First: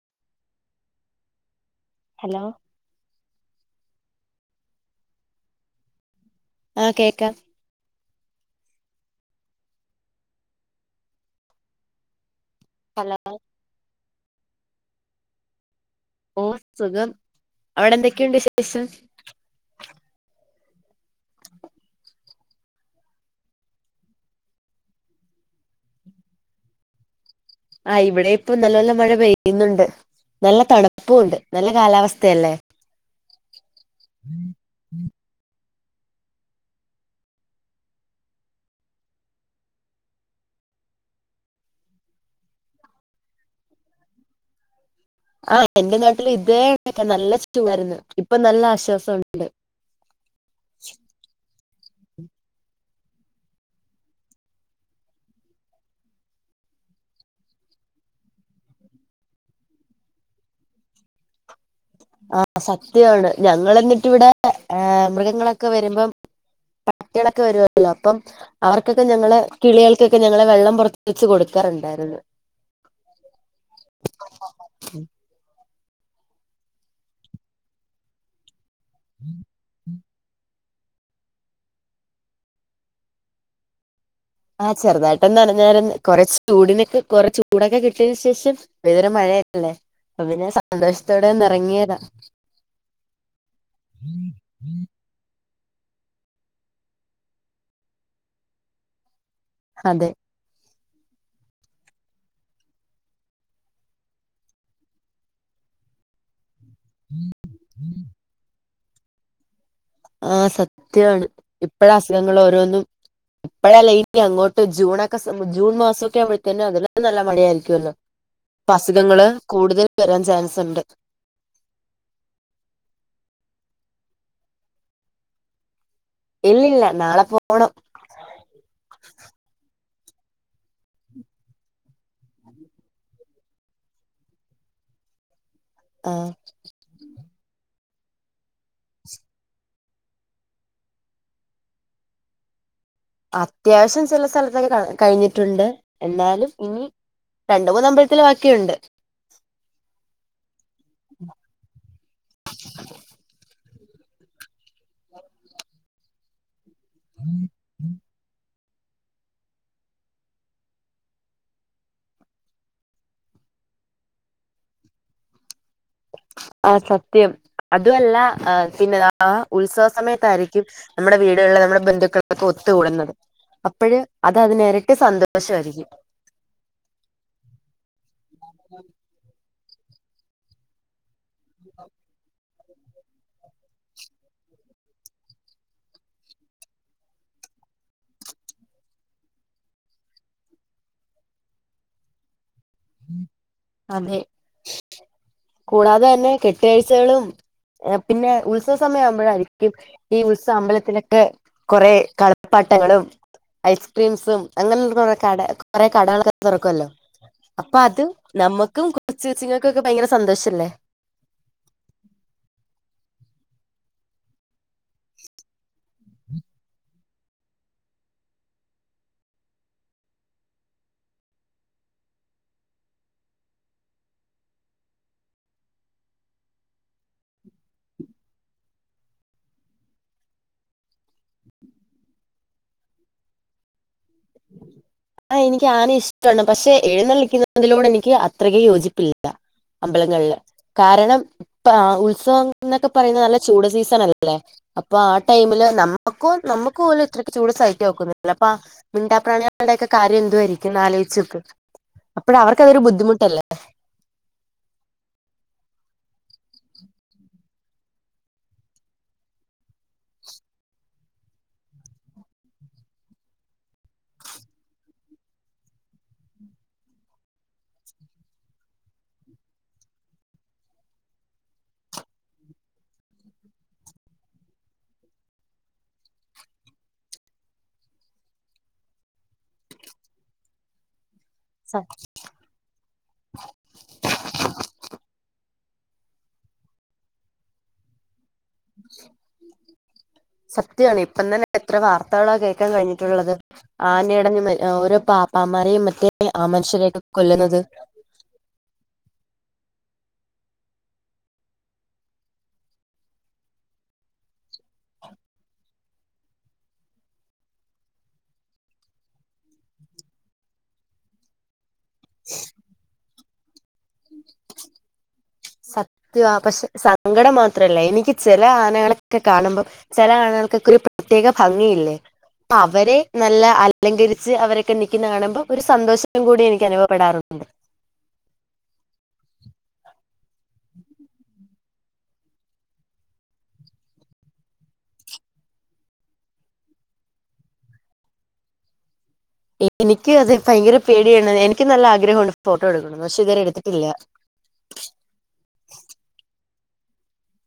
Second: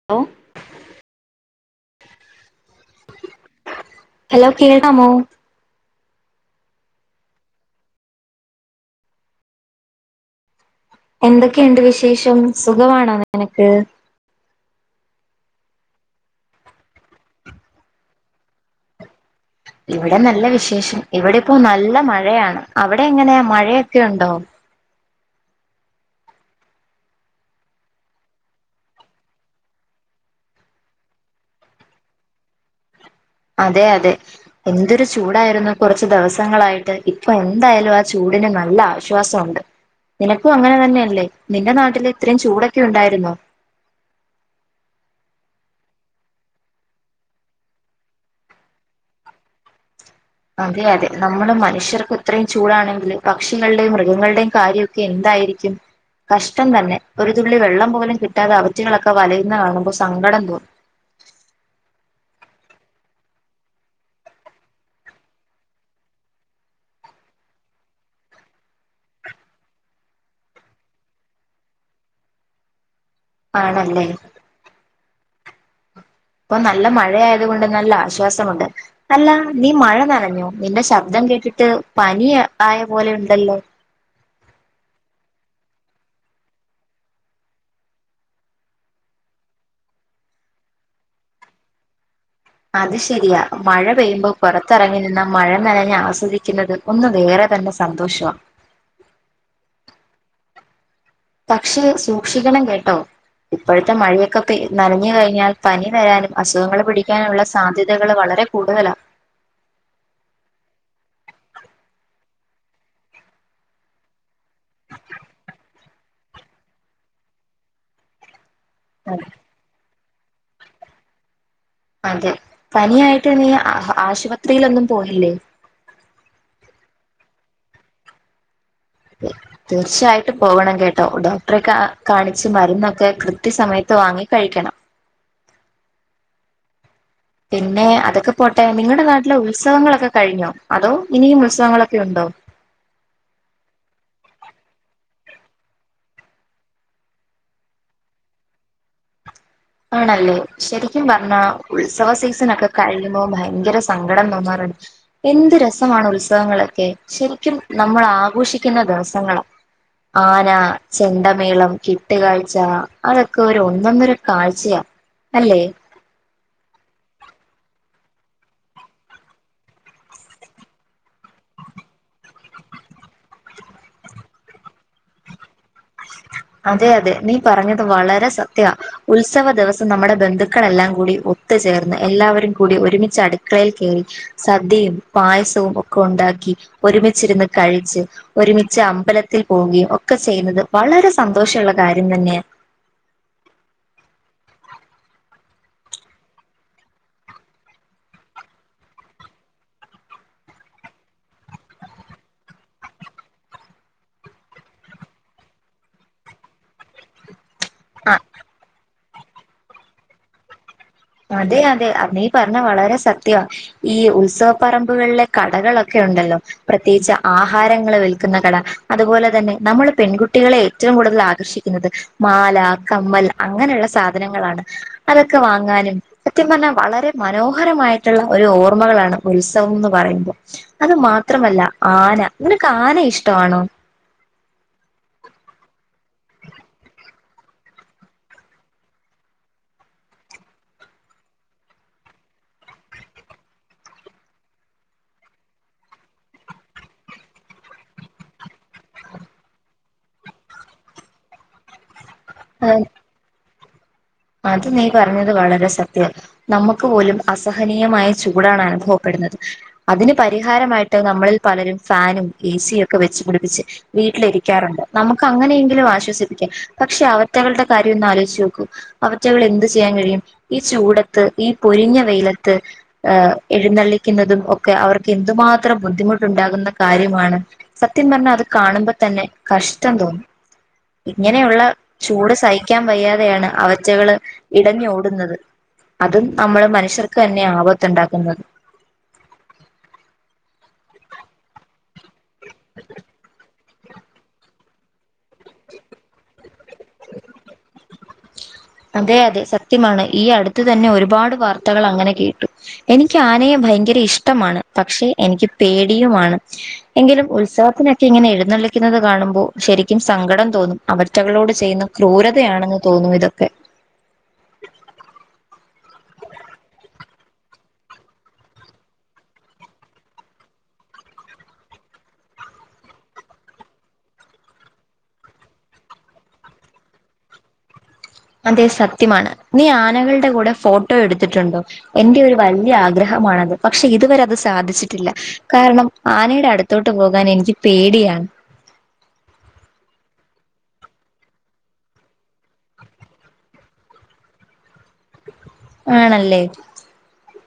[unintelligible] Hello hello കേൾക്കാമോ ആഹ് കേക്കാ എന്തെക്കെയിണ്ട് വിശേഷം സുഖവാണോ ഹലോ നിനക്ക് ഓഹ് സുഖം അവടെ എന്തൊക്കെയുണ്ട് വിശേഷം ഇവടെ നല്ല വിശേഷം ഇവടെ ഇപ്പോ നല്ല മഴയാണ്. അവടെ എങ്ങനെയാ മഴയെക്കെയുണ്ടോ ആ്ഹ് ഇവടി ഇപ്പം നല്ലോല്ല മഴ പെയ്യ്ന്ന്ണ്ട് നല്ല തണ്പ്പുണ്ട് നല്ല കാലാവസ്ഥയല്ലേ അതെ അതെ എന്തൊരു ചൂടായിര്ന്നു കൊറച്ച് ദെവസങ്ങളായിട്ട് ഇപ്പൊ എന്തായാലും ആ ചൂടിന് നല്ല ആശ്വാസൊവുണ്ട് നിനക്കും അങ്ങനെ തന്നെയല്ലേ നിന്റെ നാട്ടില് ഇത്രേം ചൂടൊക്കെ ഉണ്ടായിര്ന്നോ? ആഹ് എന്റെ നാട്ടിലു ഇതേ കണക്കാ നല്ല ചൂടായിര്ന്ന് ഇപ്പൊ നല്ല ആശ്വാസോണ്ട് അതെ അതെ നമ്മള് മനുഷ്യർക്ക് ഇത്രേം ചൂടാണെങ്കില് പക്ഷികൾടെം മൃഗങ്ങൾടെം കാര്യം ക്കെന്തായിരിക്കും കഷ്ടം തന്നെ ഒരു തുള്ളി വെള്ളം പോലും കിട്ടാതെ അവറ്റകളൊക്കെ വലയുന്ന കാണുമ്പോ സങ്കടം തോ- ആഹ് സത്യാണ് ഞങ്ങള് എന്നിട്ട് ഇവിടെ മൃഗങ്ങളൊക്കെ വരുമ്പം പട്ടികളൊക്കെ വരുല്ലോ അപ്പം അവർക്കൊക്കെ ഞങ്ങള് കിളികൾകൊക്കെ ഞങ്ങള് വെള്ളം പുറത്ത് വെച്ച് കൊട്ക്കാറുണ്ടായിരുന്നു ആണല്ലേ ഇപ്പൊ നല്ല മഴയായത് കൊണ്ട് നല്ല ആശ്വാസമുണ്ട് അല്ല.. നീ മഴ നനഞ്ഞോ? നിന്റെ ശബ്ദം കേട്ടിട്ട് പനി ആയ പോലെ ഉണ്ടല്ലോ? ആഹ് ചെറുതായിട്ടൊന്ന് നനഞാരുന്ന് കുറച്ച് ചൂടിനൊക്കെ കുറെചൂടൊക്കെ കിട്ടിയ ശേഷം ഇത് വരെമഴയല്ലേ അപ്പം പിന്നെ സന്തോഷത്തോടെ ഒന്നിറങ്ങിയതാ അത് ശരിയാ മഴ പെയ്യുമ്പോ പുറത്തെറങ്ങി നിന്ന മഴ നനഞ്ഞ് ആസ്വദിക്കുന്നത് ഒന്ന് വേറെ തന്നെ സന്തോഷവാ അതെ പക്ഷെ സൂക്ഷിക്കണം കേട്ടോ ഇപ്പോഴത്തെ മഴയൊക്കെ പൈ നനഞ്ഞ്കഴിഞ്ഞാൽ പനി വരാനും അസുഖങ്ങള് പിടിക്കാനുള്ള സാധ്യതകള് വളരെ കൂടുതലാ ആഹ് സത്യാണ് ഇപ്പഴ അസുഖങ്ങളോരോന്നും ഇപ്പഴല്ല ഇനി അങ്ങോട്ട് ജൂണക്കെ ജൂൺ മാസമൊക്കെ ആവുമ്പോഴ്ത്തേന് അതില് നല്ല മഴയാ യിരിക്കൊലോ [inaudible] ഇപ്പ അസുഖങ്ങള് കൂടുതൽ വരാൻ ചാൻസുണ്ട് അതെ പനിയായിട്ട് നീ അ.. അ.. ആശുപത്രിലൊന്നും പോയില്ലേ? ഇല്ലില്ല നാളെ പോണം [inaudible] തീർച്ചയായിട്ടും പോവണം കേട്ടോ ഡോക്ടറെ കാണിച്ച് മരുന്നൊക്കെ കൃത്യസമയത്ത് വാങ്ങി കഴിക്കണം ആഹ് പിന്നെ അതൊക്കെ പോട്ടെ നിങ്ങൾടെ നാട്ടിലെ ഉത്സവങ്ങളൊക്കെ കഴിഞ്ഞോ, അതോ ഇനിയും ഉത്സവങ്ങളൊക്കെയുണ്ടോ? അത്യാവശ്യം ചെല സ്ഥലത്തൊക്കെ കഴിഞ്ഞിട്ടുണ്ട് എന്നാലും ഇനി.. രണ്ട് മൂന്ന് അമ്പൽത്തില് ബാക്കിയുണ്ട്. ആണല്ലേ ശരിക്കും പറഞ്ഞാ ഉത്സവ സീസണൊക്കെ കഴിയുമ്പോ ഭയങ്കര സങ്കടം തോന്നാറുണ്ട്. എന്ത് രസമാണ് ഉത്സവങ്ങളൊക്കെ ശെരിക്കും നമ്മളാഘോഷിക്കുന്ന ദിവസങ്ങള.. ആന ചെണ്ടമേളം കെട്ടുകാഴ്ച അതൊക്കൊരു ഒന്നന്നൊരു കാഴ്ചയാ അല്ലേ? ആഹ് സത്യം. അതു അല്ല ആഹ് പിന്നെ ആഹ് ഉത്സവ സമയത്തായിരിക്കും നമ്മുടെ വീടുകളില് നമ്മുടെ ബന്ധുക്കളൊക്കെ ഒത്തുകൂടുന്നത്. അപ്പഴ് അത് അതിനെരട്ടി സന്തോഷായിരിക്കും. അതെ അതെ നീ പറഞ്ഞത് വളരെ സത്യ.. ഉത്സവ ദിവസം നമ്മുടെ ബന്ധുക്കളെല്ലാം കൂടി ഒത്തുചേർന്ന് എല്ലാവരും കൂടി ഒരുമിച്ച് അടുക്കളയിൽ കേറി സദ്യയും പായസോം ഒക്കെ ഉണ്ടാക്കി ഒരുമിച്ചിരുന്ന് കഴിച്ച് ഒരുമിച്ച് അമ്പലത്തിൽ പോവുകയും ഒക്കെ ചെയ്യുന്നത് വളരെ സന്തോഷം ഉള്ള കാര്യം തന്നെയാ അതെ കൂടാതെ തന്നെ കെട്ടുകാഴ്ചകളും.. പിന്നെ ഉത്സവസമയം ആവുമ്പോഴായിരിക്കും ഈ ഉത്സ അമ്പലത്തിലൊക്കെ കൊറെ കളിപ്പാട്ടങ്ങളും ഐസ്ക്രീംസും അങ്ങനുള്ള കുറേ കട കുറെ കടകളൊക്കെ തുറക്കു അല്ലോ അപ്പ അത് ആ നമ്മുക്കും കൊച്ച് കൊച്ചുങ്ങൾക്കൊക്കെ ഭയങ്കര സന്തോഷല്ലേ അതെ അതെ അത് നീ പറഞ്ഞ വളരെ സത്യമാ ഈ ഉത്സവപ്പറമ്പുകളിലെ കടകളൊക്കെ ഉണ്ടല്ലോ പ്രത്യേകിച്ച് ആഹാരങ്ങൾ വിൽക്കുന്ന കട. അതുപോലെ തന്നെ നമ്മള് പെൺകുട്ടികളെ ഏറ്റവും കൂടുതൽ ആകർഷിക്കും മാല കമ്മൽ അങ്ങനെയുള്ള സാധനങ്ങളാണ് അതൊക്കെ വാങ്ങാനും സത്യം പറഞ്ഞാ വളരെ മനോഹരമായിട്ടുള്ള ഒരു ഓർമ്മകളാണ് ഉത്സവം എന്ന് പറയുമ്പോൾ അത് മാത്രമല്ല ആന നിനക്ക് ആന ഇഷ്ടമാണോ ആഹ് എനിക്ക് ആന ഇഷ്ടാണ് പക്ഷെ എഴുന്നള്ളിക്കുന്നതിലൂടെ എനിക്ക് അത്രക യോജിപ്പില്ല അമ്പലങ്ങളില് കാരണം ഇപ്പ ഉത്സവം എന്നൊക്കെ പറയുന്നത് നല്ല ചൂട് സീസൺ അല്ലേ അപ്പൊ ആ ടൈമില് നമ്മുക്കും നമ്മുക്ക് പോലും ഇത്രക്ക് ചൂട് സഹിച്ച നോക്കുന്ന അപ്പ മിണ്ടാ പ്ര്രാണിയ അടെക്കെ കാര്യം എന്തു ആരിക്കും നാലഴച്ചക്ക് അപ്പഴ അവർക്ക് അതരു ബുദ്ധിമുട്ടല്ലേ അത് നീ പറഞ്ഞത് വളരെ സത്യ നമുക്ക് പോലും അസഹനീയമായ ചൂടാണ് അനുഭവപ്പെടുന്നത് അതിന് പരിഹാരമായിട്ട് നമ്മളിൽ പലരും ഫാനും എ സിയും ഒക്കെ വെച്ച് പിടിപ്പിച്ച് വീട്ടിലിരിക്കാറുണ്ട്. നമുക്ക് അങ്ങനെയെങ്കിലും ആശ്വസിപ്പിക്കാം പക്ഷെ അവറ്റകളുടെ കാര്യം ഒന്ന് ആലോചച്ച് നോക്കൂ അവറ്റകള് എന്ത് ചെയ്യാൻ കഴിയും ഈ ചൂടത്ത് ഈ പൊരിഞ്ഞ വെയിലത്ത് ഏഹ് എഴുന്നള്ളിക്കുന്നതും ഒക്കെ അവർക്ക് എന്തുമാത്രം ബുദ്ധിമുട്ടുണ്ടാകുന്ന കാര്യമാണ് സത്യം പറഞ്ഞാ അത് കാണുമ്പോ തന്നെ കഷ്ടം തോന്നും ഇങ്ങനെയുള്ള ചൂട് സഹിക്കാൻ വയ്യാതെയാണ് അവ അവറ്റകള് ഇടഞ് ഓടുന്നത് അതും നമ്മള് മനുഷ്യർക്ക് തന്നെ ആപത്തുണ്ടാക്കുന്നത് സത്യാണ്. ഇപ്പം തന്നെ എത്ര വാർത്തകളാ കേക്കാൻ കഴിഞ്ഞിട്ടുള്ളത് ആന ഇടഞ് മാര് ഓരോ പാപ്പാമാരെയും മറ്റേ ആ മനുഷ്യരക്കെ കൊല്ലുന്നത് അതെ അതെ സത്യമാണ്. ഈ അടുത്ത് തന്നെ ഒരുപാട് വാർത്തകൾ അങ്ങനെ കേട്ടു എനിക്ക് ആനയെ ഭയങ്കര ഇഷ്ടമാണ്. പക്ഷെ എനിക്ക് പേടിയുമാണ് എങ്കിലും ഉത്സവത്തിനൊക്കെ ഇങ്ങനെ എഴുന്നള്ളിക്കുന്നത് കാണുമ്പോ ശരിക്കും സങ്കടം തോന്നും അവർറ്റകളോട് ചെയ്യുന്ന ക്രൂരതയാണെന്ന് തോന്നും ഇതൊക്കെ സത് ത്യ പക്ഷെ സങ്കടം മാത്രല്ല എനിക്ക് ചെല ആനകളൊക്കെ കാണുമ്പം ചെല ആനകൾക്കൊക്ക ഒരു പ്രത്യേക ഭംഗിയില്ലേ അവരെ നല്ല അലങ്കരിച്ച് അവരൊക്കെ നിക്കുന്ന കാണുമ്പോ ഒരു സന്തോഷം കൂടി എനിക്ക് അനുഭവപ്പെടാറുണ്ട് അതെ സത്യമാണ്. നീ ആനകളുടെ കൂടെ ഫോട്ടോ എടുത്തിട്ടുണ്ടോ എന്റെ ഒരു വലിയ ആഗ്രഹമാണത്. പക്ഷെ ഇതുവരെ അത് സാധിച്ചിട്ടില്ല കാരണം ആനയുടെ അടുത്തോട്ട് പോകാൻ എനിക്ക് പേടിയാണ് എൻ എനിക്ക് അത് ഭയങ്കര പേടിയാണ് എനിക്ക് നല്ല ആഗ്രഹുണ്ട് ഫോട്ടോ എടുക്കുന്നത് പക്ഷെ ഇതുവരെ എടുത്തിട്ടില്ല ആണല്ലേ.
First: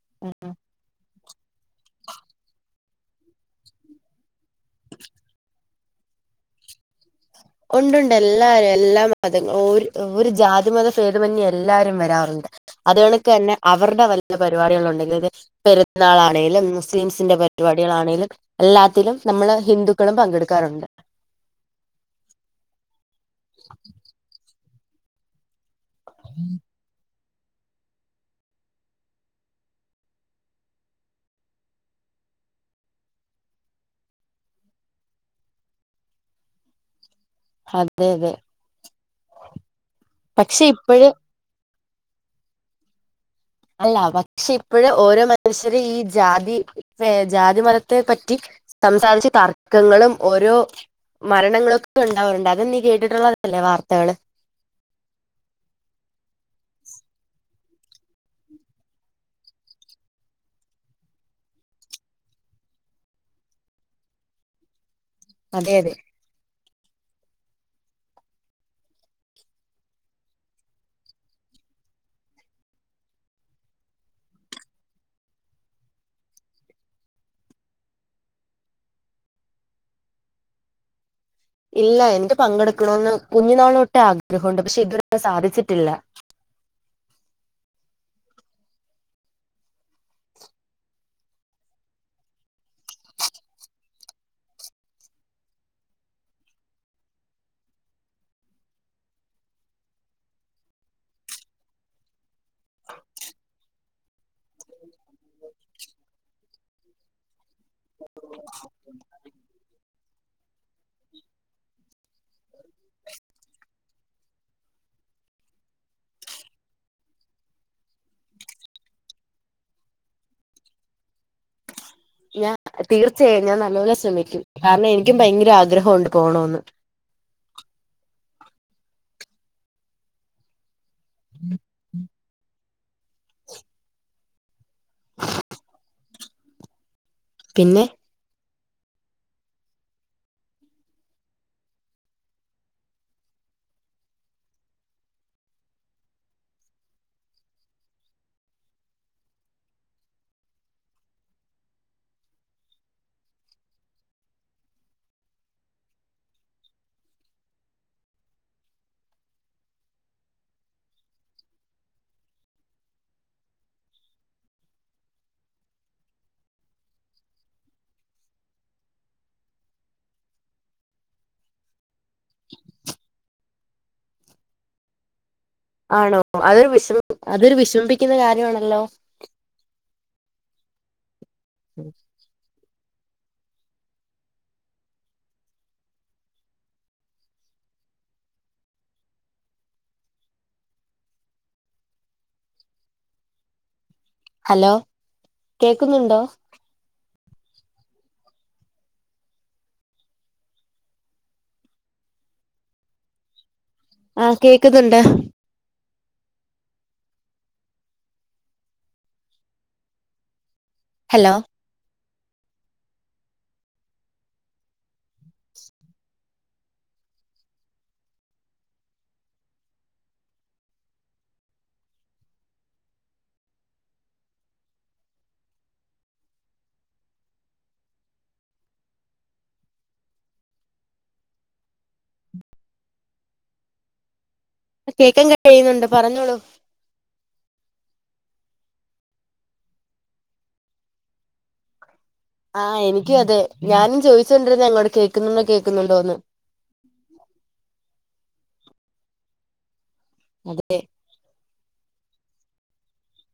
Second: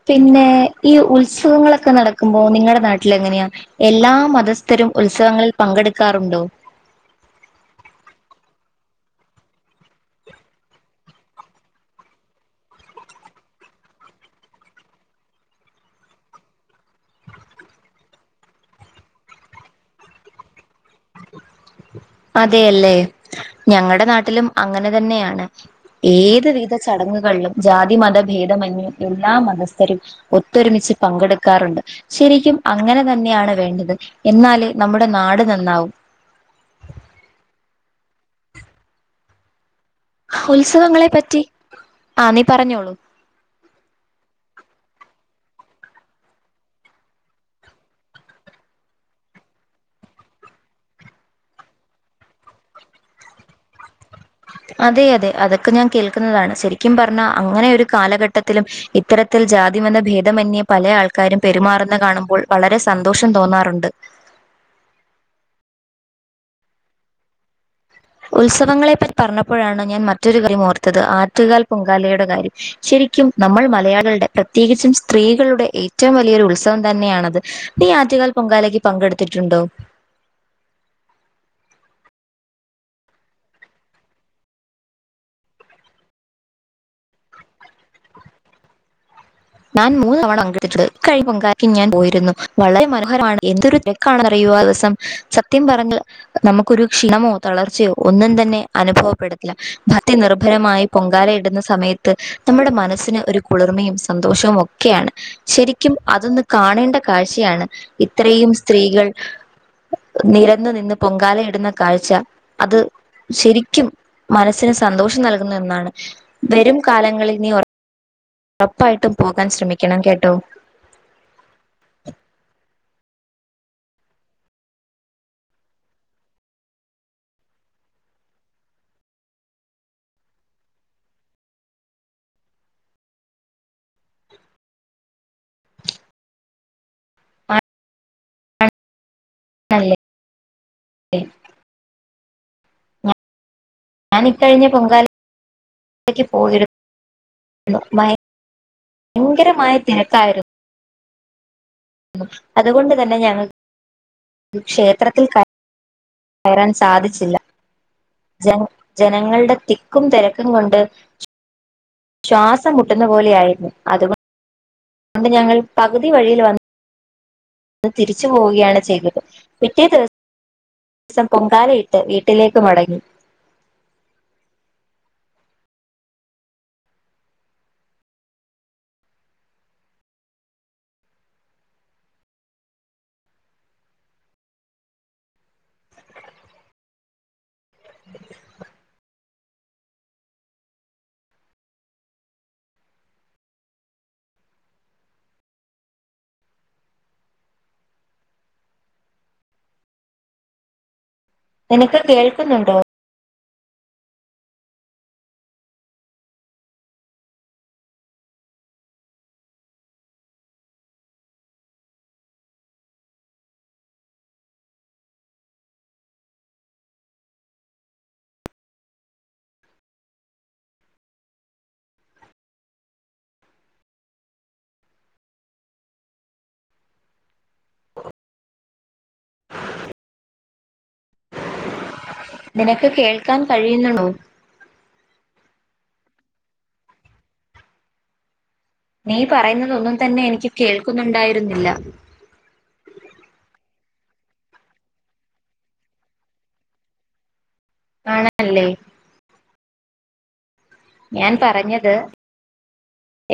പിന്നേ ഈ ഉത്സവങ്ങളൊ ക്കെ നടക്കുമ്പോ നിങ്ങളുടെ നാട്ടിൽ എങ്ങനെയാ എല്ലാ മതസ്ഥരും ഉത്സവങ്ങളിൽ പങ്കെടുക്കാറുണ്ടോ ഒണ്ട് ഉണ്ട് എല്ലാരും എല്ലാ മതങ്ങൾ ഓരു ഓരു ജാതി മത ഭേതമന്യെ എല്ലാരും വരാറുണ്ട് അതുകൾക്ക് തന്നെ അവരുടെ വല്ല പരിപാടികൾ ഉണ്ടെങ്കിൽത് പെരുന്നാൾ ആണേലും മുസ്ലിംസിന്റെ പരിപാടികളാണെങ്കിലും എല്ലാത്തിലും നമ്മള് ഹിന്ദുക്കളും പങ്കെടുക്കാറുണ്ട് അതെയല്ലേ ഞങ്ങളുടെ നാട്ടിലും അങ്ങനെ തന്നെയാണ് ഏത് വിധ സ് ചടങ്ങുകളിലും ജാതി മത ഭേദമന്യ എല്ലാ മതസ്ഥരും ഒത്തൊരുമിച്ച് പങ്കെടുക്കാറുണ്ട് ശരിക്കും അങ്ങനെ തന്നെയാണ് വേണ്ടത്. എന്നാലെ നമ്മുടെ നാട് നന്നാവു അതെ അതെ പക്ഷെ ഇപ്പോഴ് ഉത്സവങ്ങളെ പറ്റി ആ നീ പറഞ്ഞോളൂ അല്ല പക്ഷെ ഇപ്പോഴ ഓരോ മനുഷ്യരും ഈ ജാതി ജാതി മതത്തെ പറ്റി സംസാരിച്ച് തർക്കങ്ങളും ഓരോ മരണങ്ങളൊക്കെ ഉണ്ടാവറുണ്ട് അത് നീ കേട്ടിട്ടുള്ളതല്ലേ വാർത്തകള് അതെ അതെ അതൊക്കെ ഞാൻ കേൾക്കുന്നതാണ് ശരിക്കും പറഞ്ഞാൽ അങ്ങനെ ഒരു കാലഘട്ടത്തിലും ഇത്തരത്തിൽ ജാതിമെന്ന ഭേദമന്യേ പല ആൾക്കാരും പെരുമാറുന്ന കാണുമ്പോൾ വളരെ സന്തോഷം തോന്നാറുണ്ട് അതെ അതെ ഉത്സവങ്ങളെപ്പറ്റി പറഞ്ഞപ്പോഴാണ് ഞാൻ മറ്റൊരു കാര്യം ഓർത്തത് ആറ്റുകാൽ പൊങ്കാലയുടെ കാര്യം ശരിക്കും നമ്മൾ മലയാളികളുടെ പ്രത്യേകിച്ചും സ്ത്രീകളുടെ ഏറ്റവും വലിയൊരു ഉത്സവം തന്നെയാണത് നീ ആറ്റുകാൽ പൊങ്കാലക്ക് പങ്കെടുത്തിട്ടുണ്ടോ? ഇല്ല എനിക്ക് പങ്കെടുക്കണന്ന് കുഞ്ഞുനാളൊട്ടെ ആഗ്രഹണ്ട് പക്ഷെ ഇതുവരെ സാധിച്ചിട്ടില്ല ഞാൻ മൂന്ന് തവണ പങ്കെടുത് കഴി പൊങ്കാലക്ക് ഞാൻ പോയിരുന്നു വളരെ മനോഹരമാണ് എന്തൊരു തെരക്കാണ് അറിയോ ആ ദിവസം സത്യം പറഞ്ഞ നമുക്കൊരു ക്ഷീണമോ തളർച്ചയോ ഒന്നും തന്നെ അനുഭവപ്പെടുത്തില്ല ഭക്തി നിർഭരമായി പൊങ്കാല ഇടുന്ന സമയത്ത് നമ്മുടെ മനസ്സിന് ഒരു കുളിർമയും സന്തോഷം ഒക്കെയാണ് ശരിക്കും അതൊന്ന് കാണേണ്ട കാഴ്ചയാണ്. ഇത്രയും സ്ത്രീകൾ നിരന്ന് നിന്ന് പൊങ്കാല ഇടുന്ന കാഴ്ച അത് ശരിക്കും മനസ്സിന് സന്തോഷം നൽകുന്ന ഒന്നാണ് വരും കാലങ്ങളിൽ നീ ഉറപ്പായിട്ടും പോകാൻ ശ്രമിക്കണം കേട്ടോ ഞാൻ തീർച്ചയായും ഞാൻ നല്ലപോലെ ശ്രമിക്കും കാരണം എനിക്കും ഭയങ്കര ആഗ്രഹണ്ട് പോണോന്ന് ഉ പിന്നെ ആണല്ലേ ഞാൻ ഇക്കഴിഞ്ഞ പൊങ്കാല പോയിരുന്നു ഭയങ്കരമായ തിരക്കായിരുന്നു അതുകൊണ്ട് തന്നെ ഞങ്ങൾ ക്ഷേത്രത്തിൽ ക കയറാൻ സാധിച്ചില്ല ജന ജനങ്ങളുടെ തിക്കും തിരക്കും കൊണ്ട് ശ്വാസം മുട്ടുന്ന പോലെ ആയിരുന്നു അതുകൊണ്ട് ഞങ്ങൾ പകുതി വഴിയിൽ വന്ന് തിരിച്ചു പോവുകയാണ് ചെയ്തത് പിറ്റേ ദി വസം പൊങ്കാലയിട്ട് വീട്ടിലേക്ക് മടങ്ങി ആണോ അതൊരു വിഷ അതൊരു വിഷമിപ്പിക്കുന്ന കാര്യണല്ലോ ഉം [inaudible] ഹലോ കേക്കുന്നുണ്ടോ നിനക്ക് കേൾക്കുന്നുണ്ടോ ആഹ്‌ കേക്കുന്നുണ്ട് ഹലോ നിനക്ക് കേൾക്കാൻ കഴിയുന്നുണ്ടോ കേക്കാൻ കഴിയുന്നുണ്ട് പറഞ്ഞോളൂ നീ പറയുന്നതൊന്നും തന്നെ എനിക്ക് കേൾക്കുന്നുണ്ടായിരുന്നില്ല ആഹ് എനിക്കും അതെ ഞാനും ചോദിച്ചോണ്ടിരുന്ന ഇങ്ങോട് കേക്കുന്നുണ്ടോ കേൾക്കുന്നുണ്ടോന്ന് ആണല്ലേ അതെ ഞാൻ പറഞ്ഞത്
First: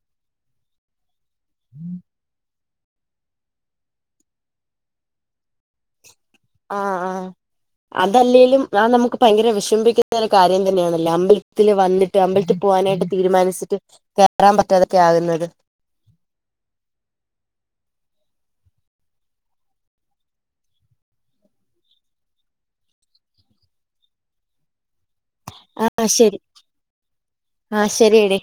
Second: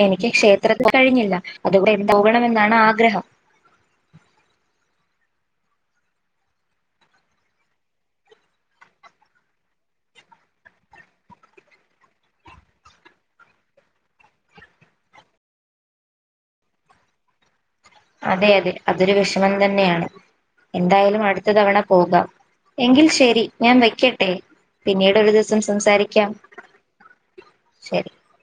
എനിക്ക് ക്ഷേത്രത്തിൽ കഴിഞ്ഞില്ല അതുകൂടെ പോകണമെന്ന് - താണ് ആഗ്രഹം ആഹ് ആഹ്‌ അതല്ലേലും ആ നമുക്ക് ഭയങ്കര വിഷമിക്കുന്ന ഒരു കാര്യം തന്നെയണല്ലേ അമ്പലത്തിൽ വന്നിട്ട് അമ്പലത്തിൽ പോകാനായിട്ട് തീരുമാനിച്ചിട്ട് കേറാൻ പറ്റാതൊക്കെ ആകുന്നത് അതെ അതെ അതൊരു വിഷമം തന്നെയാണ് എന്തായാലും അടുത്ത തവണ പോകാം എങ്കിൽ ശരി ഞാൻ വെക്കട്ടെ പിന്നീടൊരു ദിവസം ആ സംസാരിക്കാം ശരി ആ ശരി ശരിയടി